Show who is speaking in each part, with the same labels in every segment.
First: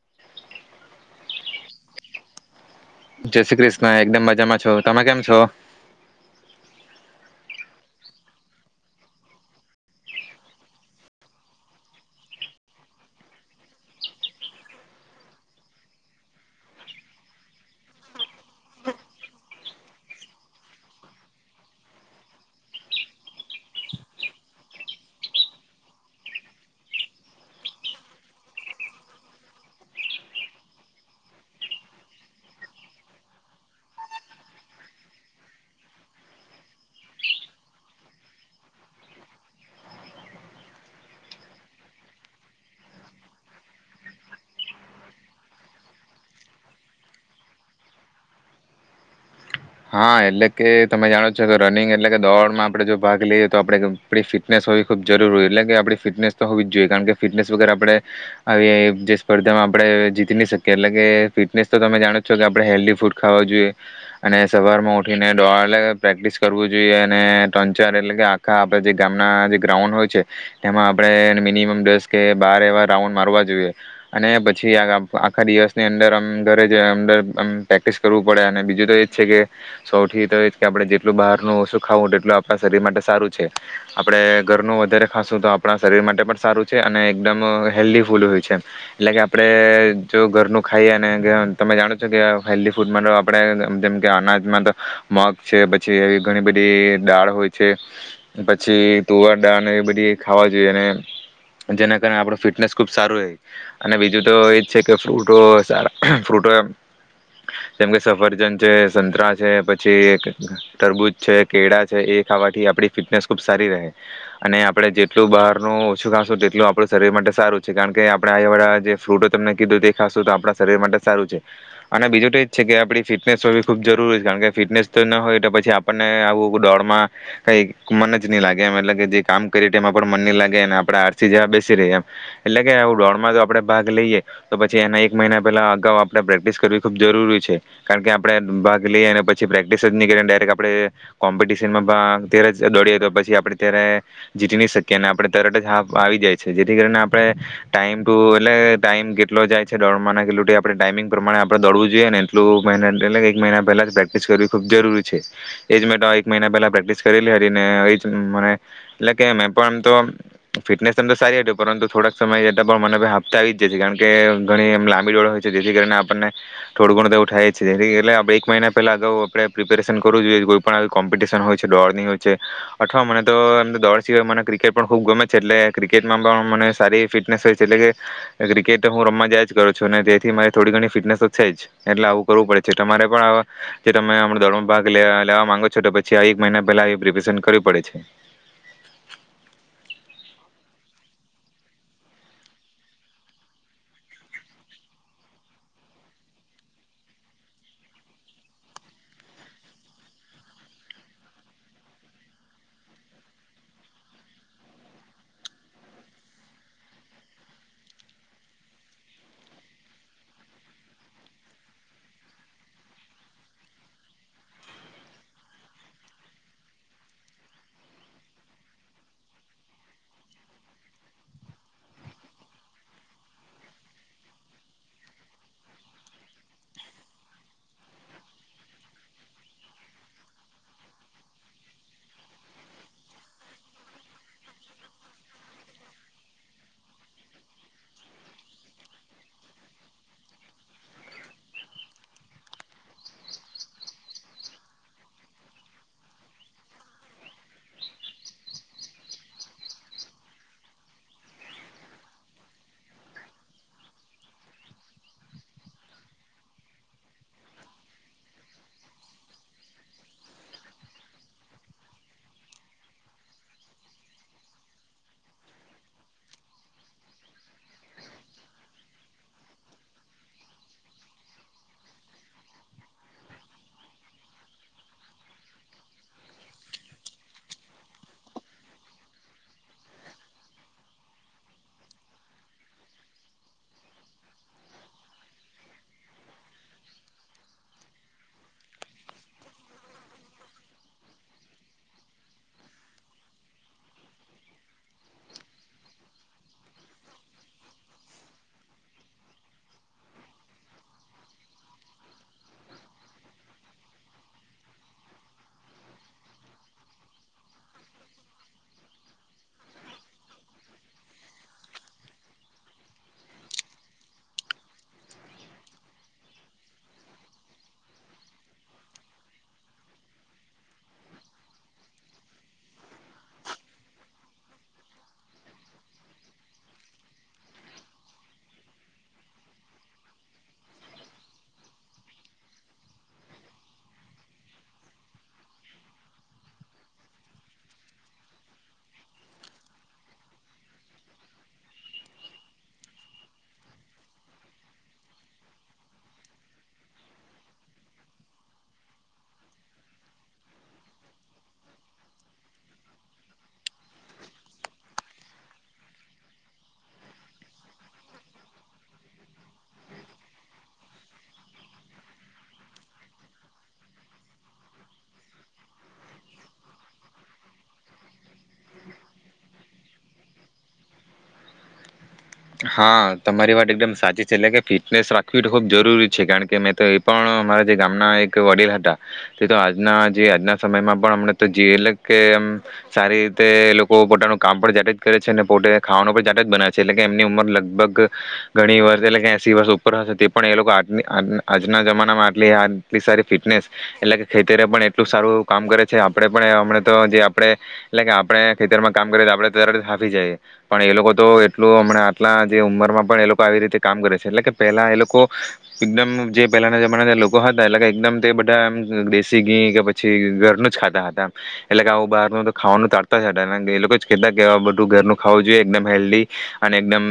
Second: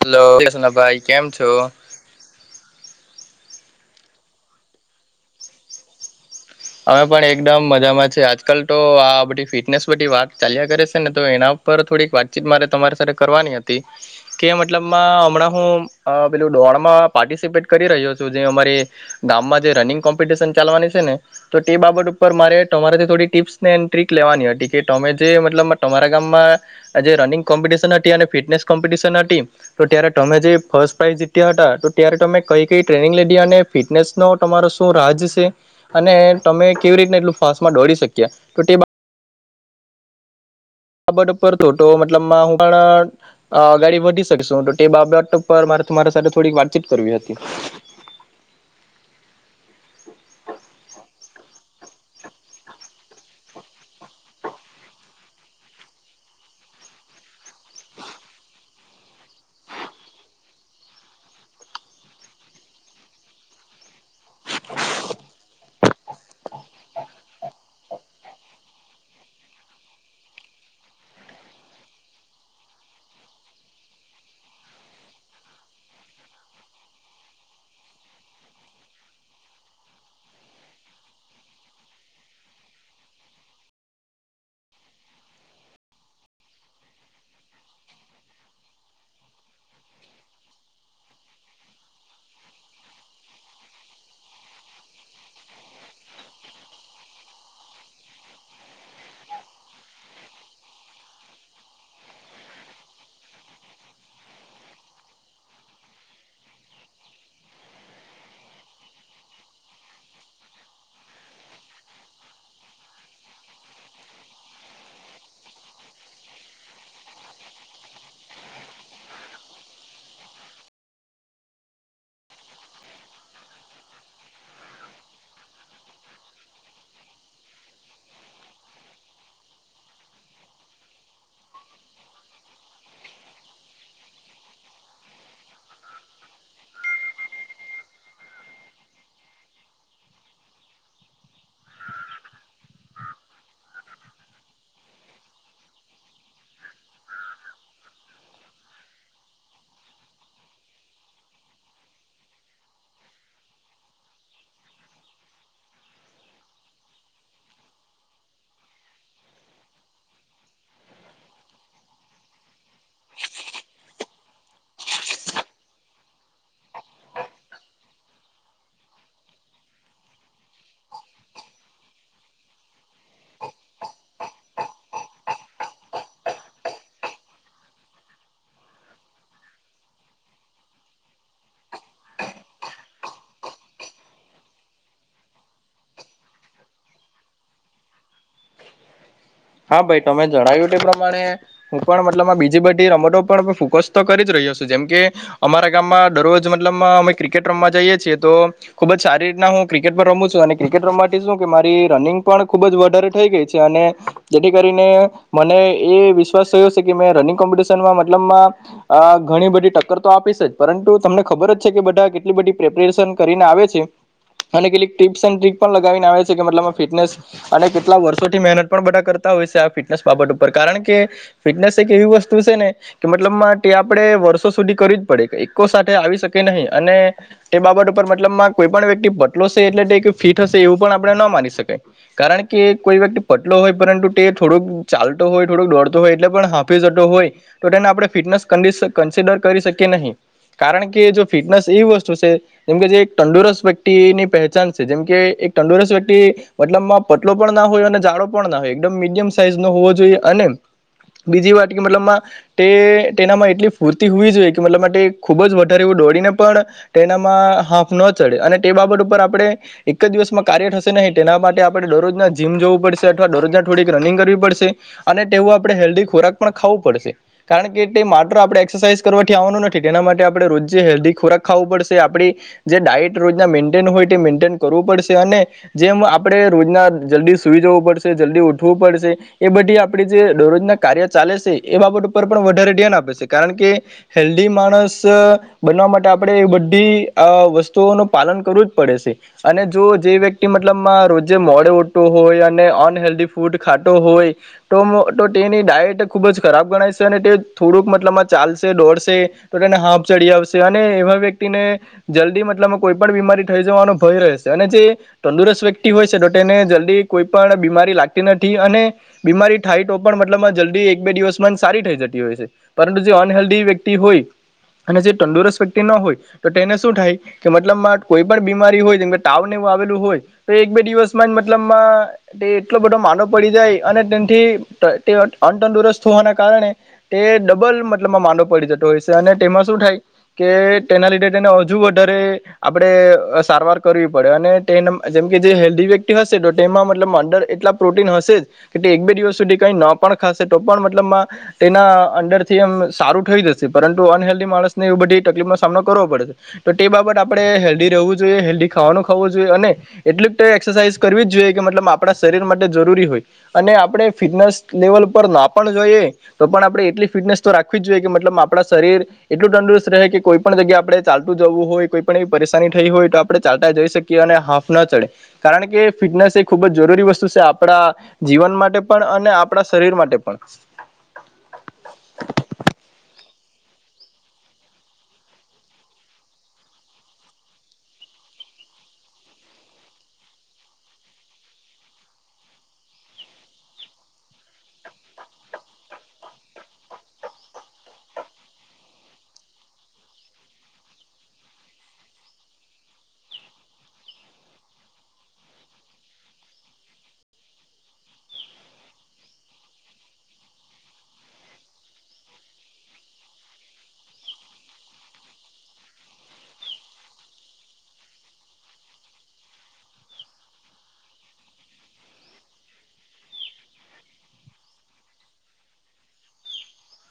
Speaker 1: Hello [unintelligible] ભાઈ કેમ છો?
Speaker 2: જય શ્રી કૃષ્ણ, એકદમ મજામાં છો, તમે કેમ છો?
Speaker 1: અમે પણ એકદમ મજામાં છે. આજકાલ તો આ બધી ફિટનેસ બધી વાત ચાલ્યા કરે છે ને તો એના ઉપર થોડીક વાતચીત મારે તમારી સાથે કરવાની હતી, કે મતલબમાં હમણાં હું પેલું દોડમાં પાર્ટિસિપેટ કરી રહ્યો છું જે અમારી ગામમાં જે રનિંગ કોમ્પિટિશન ચાલવાની છે ને તો તે બાબત ઉપર મારે તમારેથી થોડી ટિપ્સને એ ટ્રીક લેવાની હતી કે તમે જે મતલબ મે તમારા ગામમાં જે રનિંગ કોમ્પિટિશન હતી અને ફિટનેસ કોમ્પિટિશન હતી તો ત્યારે તમે જે ફર્સ્ટ પ્રાઇઝ જીત્યા હતા તો ત્યારે તમે કઈ-કઈ ટ્રેનિંગ લીધી અને ફિટનેસનો તમારો શું રાજ છે, અને તમે કેવી રીતને એટલું ફાસ્ટમાં દોડી શક્યા, તો તે બા બાબત ઉપર થોતો મતલબ હું પણ ગાડી વધી શકશું તો તે બાબટ પર મારે તમારા સાથે થોડીક વાતચીત કરવી હતી.
Speaker 2: હા એટલે કે તમે જાણો છો કે રનિંગ એટલે કે દોડમાં આપણે જો ભાગ લઈએ તો આપણે આપણી ફિટનેસ હોવી ખૂબ જરૂર હોય એટલે કે આપણી ફિટનેસ તો હોવી જ જોઈએ, કારણ કે ફિટનેસ વગર આપણે અહ જે સ્પર્ધામાં આપણે જીતી નહી શકીએ એટલે કે ફિટનેસ તો તમે જાણો છો કે આપણે હેલ્ધી ફૂડ ખાવા જોઈએ, અને સવારમાં ઉઠીને દોઆલે પ્રેક્ટિસ કરવું જોઈએ, અને ત્રણ ચાર એટલે કે આખા આપણા જે ગામના જે ગ્રાઉન્ડો હોય છે એમાં આપણે મિનિમમ દસ કે બાર એવા રાઉન્ડ મારવા જોઈએ, અને પછી આ આખા દિવસની અંદર અમ ઘરે જ અંદરમ પ્રેક્ટિસ કરવું પડે અને બીજું તો એ જ છે કે સૌથી તો એ કે આપણે જેટલું બહારનું ઓછુંખાવું તેટલું આપણા શરીર માટે સારું છે. આપણે ઘરનું વધારે ખાશું તો આપણા શરીર માટે પણ સારું છે, અને એકદમ હેલ્ધી ફૂડ હોય છે, એટલે કે આપણે જો ઘરનું ખાઈએ અને ગ્ર તમે જાણો છો કે હેલ્ધી ફૂડ માટે આપણે જેમ કે અનાજ માં તો મગ છે, પછી એવી ઘણી બધી દાળ હોય છે, પછી તુવાર દાળ એવી બધી ખાવા જોઈએ, અને જેના કારણે આપણું ફિટનેસ ખુબ સારું રહે અને બીજું તો એજ છે કે ફ્રૂટો સારા ફ્રૂટો જેમકે સફરજન છે, સંતરા છે, પછી તરબૂજ છે, કેળા છે, એ ખાવાથી આપડી ફિટનેસ ખુબ સારી રહે અને આપણે જેટલું બહારનું ઓછું ખાશું તેટલું આપણું શરીર માટે સારું છે, કારણ કે આપણેે આય વાળા જે ફ્રૂટો તમને કીધું તે ખાશું તો આપણા શરીર માટે સારું છે, અને બીજું તો એજ છે કે આપડી ફિટનેસ હોવી ખુબ જરૂરી છે. કારણ કે ફિટનેસ તો ના હોય તો પછી આપણને આવું દોડમાં કંઈક મન જ નહી લાગે એમ, એટલે કે જે કામ કરી તેમા પણ મન નહી લાગે, અને આપણા [unintelligible] જવા બેસી રહે એમ, એટલે કે આવું દોડમાં જો આપણે ભાગ લઈએ તો પછી એના એક મહિના પેલા અગાઉ આપણે પ્રેક્ટિસ કરવી ખૂબ જરૂરી છે, કારણકે આપણે બ ગી લઈએ અને પછી પ્રેક્ટિસ જ નહી કરી અને ડાયરેક્ટ આપણે કોમ્પિટિશનમાં ભા ત્યારે દોડીએ તો પછી આપણે ત્યારે જીતી નહી શકીએ અને આપણે તરત જ હા આવી જાય છે, જેથી કરીને આપણે ટાઈમ ટુ એટલે ટાઈમ કેટલો જાય છે દોડવા કેટલું આપણે ટાઈમિંગ પ્રમાણે આપણે દોડવું જોઈએ ને એટલું મહિ એટલે એક મહિના પહેલા પ્રેક્ટિસ કરવી ખૂબ જરૂરી છે. એજ મેં તો એક મહિના પહેલા પ્રેક્ટિસ કરેલી હતી ને એ મને એટલે કે મેં પણ તો ફિટનેસ એમ તો સારી હતી પરંતુ થોડાક સમય જતા પણ મને હાફ તો આવી જ જતી, કારણ કે ઘણી એ લાંબી ડોળ હોય છે, જેથી કરી આપણને થોડું ગુણો તો ઉઠાય જ છે એટલે કે આપણે મહિના પહેલાં અગાઉ આપણે પ્રિપેરેશન કરવું જોઈએ, કોઈ પણ આવી કોમ્પિટિશન હોય છે દોડની હોય છે, અથવા મને તો એમ તો દોડ સિવાય મને ક્રિકેટ પણ ખૂબ ગમે છે એટલે ક્રિકેટમાં પણ મને સારી એવી ફિટનેસ હોય છે, એટલે કે ક્રિકેટ હું રમવા જાય જ કરું છું અને તેથી મારે થોડી ઘણી ફિટનેસ તો છે જ, એટલે આવું કરવું પડે છે. તમારે પણ આવા જે તમે [unintelligible] દોડ ભાગ લે-લે લેવા માંગો છો તો પછી આ એક મહિના પહેલા આવી પ્રિપેરેશન કરવી પડે છે.
Speaker 1: હા ભાઈ તમે જણાવ્યું તે પ્રમાણે હું પણ મતલબમાં બીજી બધી રમતો પર ફોકસ તો કરી જ રહ્યો છું, જેમ કે અમારા ગામમાં દરરોજ મતલબમાં અમે ક્રિકેટ રમવા જઈએ છીએ તો ખુબ જ સારી રીતના હું ક્રિકેટ પણ રમું છું, અને ક્રિકેટ રમવાથી શું કે મારી રનિંગ પણ ખુબ જ વધારે થઈ ગઈ છે અને જેથી કરીને મને એ વિશ્વાસ થયો છે કે મેં રનિંગ કોમ્પિટિશનમાં મતલબમાં અહ ઘણી બધી ટક્કર તો આપી છે જ, પરંતુ તમને ખબર જ છે કે બધા કેટલી બધી પ્રેપેરેશન કરીને આવે છે, અને કેટલીક ટીપ્સ એન્ડ ટ્રિક પણ લગાવીને આવે છે, કે મતલબમાં ફિટનેસ અને કેટલા વર્ષોથી મેહેનત પણ બધા કર તા હોય છે આ ફિટનેસ બાબત ઉપર, કારણ કે ફિટનેસ એક એવી વસ્તુ છે ને કે મતલબ તે આપણે વર્ષો સુધી કરવી જ પડે, એકકો સાથે આવી શકે નહીં અને તે બાબત ઉપર મતલબમાં કોઈ પણ વ્યક્તિ પટલો સે એટલે કે ફીટ હશે એવું પણ આપણે ન માની શકાય, કારણ કે કોઈ વ્યક્તિ પટલો હોય પરંતુ તે થોડોક ચાલતો હોય, થોડુંક દોડતો હોય એટલે પણ હાંફી જતો હોય, તો તેને આપણે ફિટનેસ કન્ડીશન કન્સિડર કરી શકીએ નહી, કારણ કે જો ફિટનેસ એવી વસ્તુ છે જેમકે જે એક તંદુરસ્ત વ્યક્તિની પહેચાન છે જેમકે એક તંદુરસ્ત વ્યક્તિ મતલબમાં પતલો પણ ના હોય અને જાડો પણ ના હોય. એકદમ મીડિયમ સાઈઝ નો હોવો જોઈએ અને બીજી વાત કે મતલબમાં તે તેનામાં એટલી ફૂર્તી હોવી જોઈએ, કે મતલબમાં તે ખૂબ જ વધારે એવું દોડીને પણ તેનામાં હાફ ન ચડે, અને તે બાબત ઉપર આપણે એક જ દિવસમાં કાર્ય થશે નહી તેના માટે આપણે દરરોજના જીમ જવું પડશે અથવા દરરોજના થોડીક રનિંગ કરવી પડશે, અને તેવું આપણે હેલ્ધી ખોરાક પણ ખાવું પડશે, કારણ કે તે માત્ર આપણે એક્સરસાઇઝ કરવાથી આવવાનું નથી તેના માટે આપણે રોજ જે હેલ્ધી ખોરાક ખાવું પડશે, આપડી જે ડાઈટ રોજના મેન્ટેન હોય તે મેન્ટેન કરવું પડશે, અને જેમ આપણે રોજના જલ્દી સુઈ જવું પડશે, જલ્દી ઉઠ વું પડશે એ બધી આપડી જે દરરોજના કાર્ય ચાલે છે, એ બાબત ઉપર પણ વધારે ધ્યાન આપે છે, કારણ કે હેલ્ધી માણસ બનવા માટે આપણે એ બધી અહ વસ્તુઓનું પાલન કરવું જ પડે સે. અને જો જે વ્યક્તિ મતલબમાં રોજે મોડે ઉઠવો હોય અને અનહેેલ્ધી ફૂડ ખાતો હોય તો તો તેની ડાયટ ખૂબ જ ખરાબ ગણાય છે અને તે થોડુંક મતલબમાં ચાલશે, દોડશે તો તેને હાંફ ચડી આવશે, અને એવા વ્યક્તિને જલ્દી મતલબમાં કોઈ પણ બીમારી થઈ જવાનો ભય રહે શે, અને જે તંદુરસ્ત વ્યક્તિ હોય છે તો તેને જલ્દી કોઈ પણ બીમારી લાગ તી નથી અને બીમારી થાય તો પણ મતલબમાં જલ્દી એક બે દિવસમાં જ સારી થઈ જતી હોય છે, પરંતુ જે અનહેલ્ધી વ્યક્તિ હોય અને જે તંદુરસ્ત વ્યક્તિ ન હોય તો તેને શું થાય કે મતલબમાં કોઈ પણ બીમારી હોય જેમકે તાવ ને એવું આવેલું હોય તો એક બે દિવસમાં જ મતલબમાં તે એટલો બધો માંદો પડી જાય, અને તેનથી તે અ અનતંદુરસ્ત હોવાના કારણે તે ડબલ મતલબમાં માંદો પડી જતો હોય છે, અને તેમાં શું થાય કે તેના લીધે તેને વધુ વધારે આપણે સારવાર કરવી પડે અને તે નમ જેમ કે જે હેલ્ધી વ્યક્તિ હશે તો તેમાં મતલબ અંડર એટલા પ્રોટીન હશે જ કે તે એક બે દિવસ સુધી કંઈ ન પણ ખાશે તો પણ મતલબમાં તેના અંંદરથી એમ સારું થઈ જશે, પરંતુ અનહેેલ્ધી માણસને એવી બધી તકલીફનો સામનો કરવો પડશે. તો તે બાબતે આપણે હેલ્ધી રહેવું જોઈએ, હેલ્ધી ખાવાનું ખાવું જોઈએ, અને એટલીક તો એક્સરસાઇઝ કરવી જ જોઈએ કે મતલબ આપણા શરીર માટે જરૂરી હોય અને આપણે ફિટનેસ લેવલ પર ના પણ જોઈએ તો પણ આપણે એટલી ફિટનેસ તો રાખવી જ જોઈએ કે મતલબ આપણા શરીર એટલું તંદુરસ્ત રહે કે કોઈ પણ જગ્યા આપણે ચાલતું જવું હોય, કોઈ પણ એવી પરેશાની થઈ હોય, તો આપણે ચાલતા જઈ શકીએ અને હાફ ના ચડે, કારણ કે ફિટનેસ એ ખૂબ જ જરૂરી વસ તુ શું છે આપણા જીવન માટે પણ અને આપણા શરીર માટે પણ.
Speaker 2: હા તમારી વાત એકદમ સાચી છે, એટલે કે ફિટનેસ રાખવી ખુબ જરૂરી છે, કારણ કે મેં તો એ પણ અમારા જે ગામના એક વડીલ હતા તે તો આજના જે આજના સમયમાં પણ અમને જેલ કે સારી રીતે લોકો પોતાનું કામ પણ જાતે જ કરે છે, ને પોતે ખાવાનું પણ જા જ બનાવે છે, એટલે એમની ઉંમર લગભગ ઘણી વર્ષ એટલે કે એસી વર્ષ ઉપર હશે, તે પણ એ લોકો આજની આજ આજના જમાનામાં આટલી-આટલી સારી ફિટનેસ એટલે કે ખેતરે પણ એટલું સારું કામ કરે છે, આપણેે પણ એવા હમણે તો જે આપણે એટલે કે આપણે ખેતરમાં કામ કરીએ તો આપણે તર હાફી જાઈએ, પણ એ લોકો તો એ એટલો હમણાં આટલા જે ઉંમરમાં પણ એ લોકો આવી રીતે કામ કરે છે, એટલે કે પહેલા એ લોકો એકદમ જે પહેલાના જમાના લોકો હતા એટલે કે એકદમ તે બધા એમ દેશી ઘી કે પછી ઘરનું જ ખાતા હતા, એટલે કે આવું બહારનું તો ખાવાનું તારતા જ હતા, એ લોકો જ કહેતા કે બધું ઘરનું ખાવું જોઈએ એકદમ હેલ્ધી. અને એકદમ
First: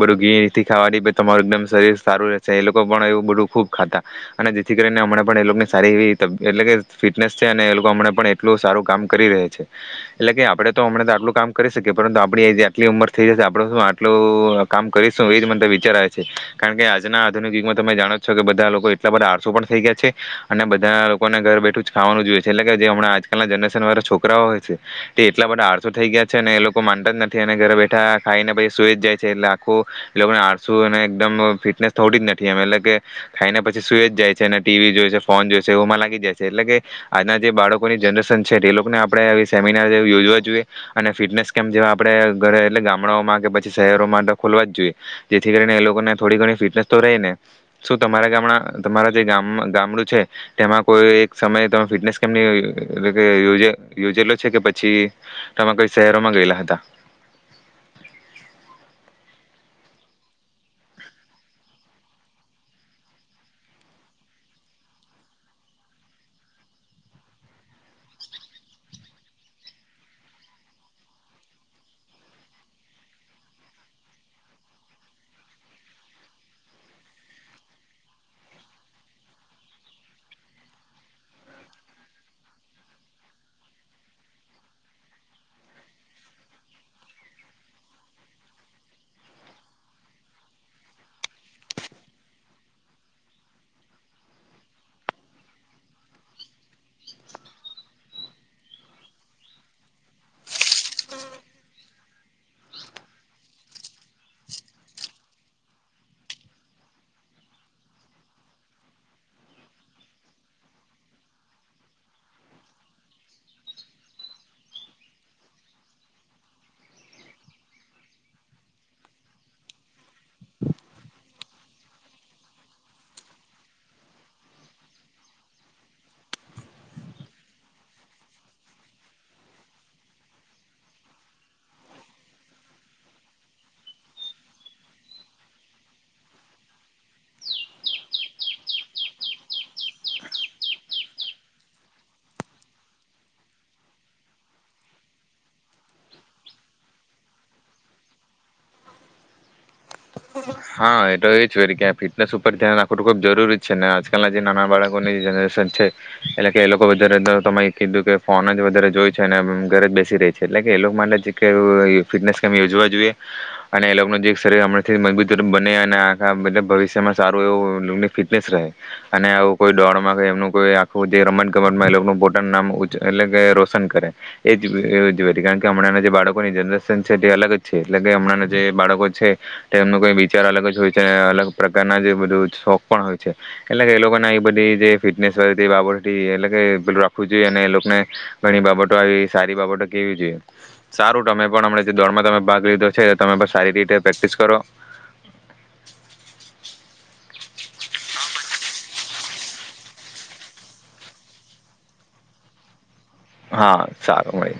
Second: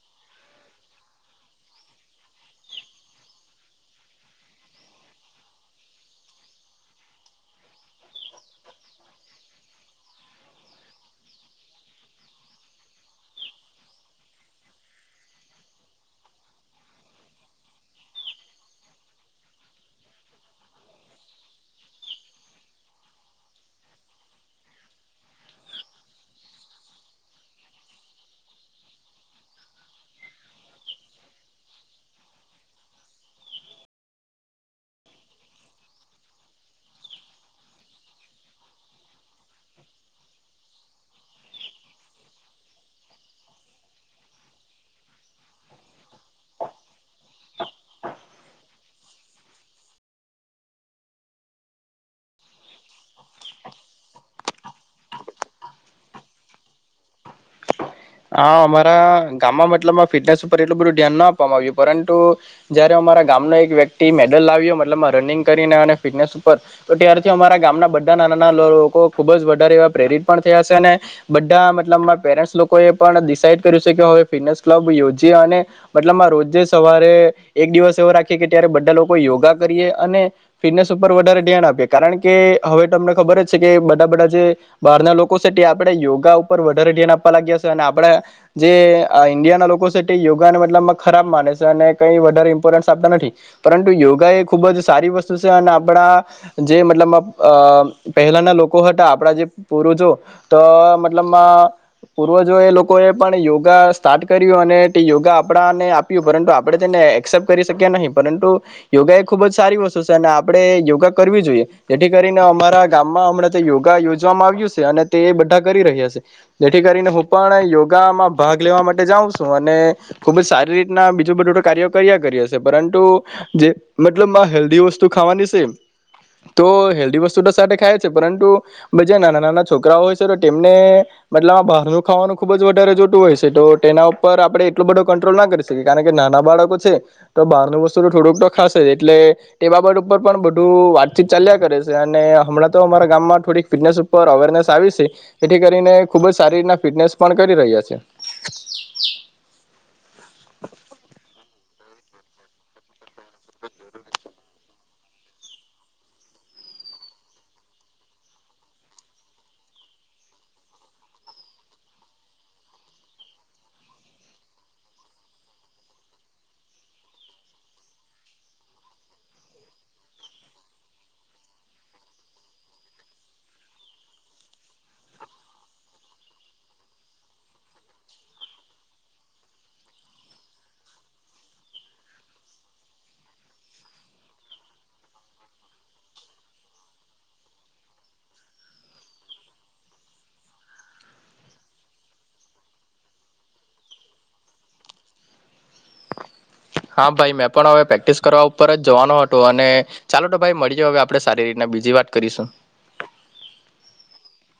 Speaker 2: બધું ઘીથી ખાવાથી ભઈ તમારું એકદમ શરીર સારું રહેશે, એ લોકો પણ એવું બધું ખુબ ખાતા, અને જેથી કરીને હમણે પણ એ લોકોની સારી એવી તક એટલે કે ફિટનેસ છે, અને એ લોકો હમના પણ એટલું સારું કામ કરી રહે છે. એટલે કે આપડે તો હમણાથી આટલું કામ કરી શકીએ પરંતુ આપણી એજે આટલી ઉંમર [unintelligible] આપણો શું આટલું કામ કરીશું એ જ મન તો વિચાર આવે છે, કારણ કે આજના આધુનિક યુગમાં તમે જાણો છો કે બધા લોકો એટલા બધા આળસું પણ થઈ ગયા છે, અને બધા લોકોને ઘર બેઠું જ ખાવાનું જોઈએ છે, એટલે કે જે હમના આજકાલના જનરેશન વાળા છોકરાઓ હોય છે તે એટલા બધા આળસું થઈ ગયા છે અને એ લોકો માનતા જ નથી અને ઘરે બેઠ ઠા ખાઈને પછી સુઈ જાય છે, એટલે આખું એ લોકને આળસું અને એકદમ ફિટનેસ થોડી જ નથી એમ, એટલે કે ખાઈને પછી સુઈ જ જાય છે અને ટીવી જોઈ છે, ફોન જોઈ છે, ઓમાં લાગી જાય છે એટલે કે આજના જે બાળકોની જનરેશન છે તે લોકને આપડે આવી સેમિનાર [unintelligible] યોજવા જોઈએ અને ફિટનેસ કેમ જે આપડે ઘર એટલે કે ગામડાઓમાં કે પછી શહેરોમાં ખોલવા જ જોઈએ, જેથી કરીને એ લોકોને થોડી ઘણી ફિટનેસ તો રહે ને એમ. શું તમારા ગામડા તમારા જે ગામ ગામડું છે તેમાં કોઈ એક સમયે તો ફિટનેસ કેમ્પની એટલે કે યોજે યોજેલો છે, કે પછી તમે કોઈ શહેરોમાં ગયેલા હતા?
Speaker 1: હા અમારા ગામમાં મતલબમાં ફિટનેસ ઉપર એટલું બધું ધ્યાન ના આપવામાં આવ્યું, પરંતુ જયારે અમારા ગામના એક વ્યક્તિ મેડલ લાવ્યો મતલબમાં રનિંગ કરીને અને ફિટનેસ ઉપર તો ત્યારથી, અમારા ગામના બધા નાના-નાના લોકો ખુબ જ વધારે એવા પ્રેરિત પણ થયા છે, અને બધા મતલબમા પેરેન્ટ્સ લોક કે પણ ડિસાઈડ કર્યું છે કે હવે ફિટનેસ ક્લબ યોજીએ અને મતલબમાં રોજે સવારે એક દિવસ એવો રાખીએ કે ત્યારે બધા લોકો યોગા કરીએ, અને ફિટનેસ ઉપર વધારે ધ્યાન આપીએ, કારણ કે હવે તમને ખબર છે કે બધા-બધા જે બહારના લોકો છે તે આપણેે યોગા ઉપર વધારે ધ્યાન આપવા લાગ્યા છે. અને આપણા જે અહ ઇન્ડિયા ના લોકો છે તે યોગાને મતલબ ખરાબ માને છે, અને કઈ વધારે ઇમ્પોર્ટન્સ આપતા નથી, પરંતુ યોગા એ ખુબ જ સારી વસ્તુ છે, અને આપણા જે મતલબમાં અહ પહેલાના લોકો હતા આપણા જે પુરુજો તો મતલબમા પુ પૂર્વજો એ લોકોએ પણ યોગા સ્ટાર્ટ કર્યું અને તે યોગા આપણાને આપ્યું પરંતુ આપણે તેને એક્સેપ્ટ કરી શક્યા નહીં, પરંતુ યોગા એ ખુબ જ સારી વસ્તુ છે અને આપણે યોગા કરવી જોઈએ, જેથી કરીને અમારા ગામમાં હમણાં તે યોગા યોજવામાં આવ્યું છે અને તે એ બધા કરી રહ્યા છે, જેથી કરીને હું પણ યોગામાં ભાગ લેવા માટે જાઉં છું, અને ખુબ જ સારી રીતના બીજું બધું કાર્યો કર્યા કર્યા છે પરંતુ જે મતલબમા હેલ્ધી વસ્તુ ખાવાની સે, તો હેલ્ધી વસ્તુ તો સાથે ખાય છે પરંતુ બજા નાના-નાના છોકરાઓ હોય છે તો તેમને મતલબ [unintelligible] ખાવાનું ખુબ જ વધારે જોતું હોય છે, તો તેના ઉપર આપણે એટલો બધો કંટ્રોલ ના કરી શકીએ, કારણ કે નાના બાળકો છે તો બહારનું વસ્તુ તો થોડુંક તો ખાશે જ, એટલે ટે બાબટ ઉપર પણ બધું વાતચીત ચાલ્યા કરે છે અને હમણાં તો અમારા ગામમાં થોડીક ફિટનેસ ઉપર અવેરનેસ આવી છે, જેથી કરીને ખૂબ જ સારી રીતના ફિટનેસ પણ કરી રહ્યા છે.
Speaker 2: હા એ તો એ જ હોય કે ફિટનેસ પર ધ્યાન આપો ખૂબ જરૂરી છેને આજકાલના જે નાના બાળક [unintelligible] છે એટલે કે એ લોકો વધ કીધું કે ફોન જ વધારે જોય છે અને ઘરે જ બેસી રહી છે એટલે કે એ લોકો માટે ફિટનેસ કે યોજવા જોઈએ અને એ લોકોનું જે શરીર હમણાથી મજબૂત. બને અને આખા એ ભવિષ્યમાં સારું એવુંની ફિટનેસ રહે અને આવું કોઈ દોડમાં એમનું કોઈ આખું જે રમત ગમતમાં એ પોતાનું નામ એટલે કે રોશન કરે એ જ કારણ કે હમણાં જે બાળકોની જનરેશન છે તે અલગ જ છે એટલે કે હમણાં જે બાળકો છે એમનુંઈ. વિચાર અલગ જ હોય છે અને અલગ પ્રકારના જે બધું શોખ પણ હોય છે એટલે કે એ લોકોને એ બધી જે ફિટનેસ બાબથી એટલે કે પેલું રાખવું જોઈએ અને એ લોકોને ઘણી બાબતો આવી સારી બાબતો કેવી જોઈએ સારું તમે પણ હમ જે દોડમાં તમે ભાગ લીધો છે તમે પણ સારી રીતે પ્રેક્ટિસ કરો. [inaudible]
Speaker 1: હા ભાઈ મેં પણ હવે પ્રેક્ટિસ કરવા ઉપર જ જવાનો હતો અને ચાલો તો ભાઈ મળી જ હવે આપણેે સારી રીતના બીજી વાત કરીશું.
Speaker 2: હા સારું મળી.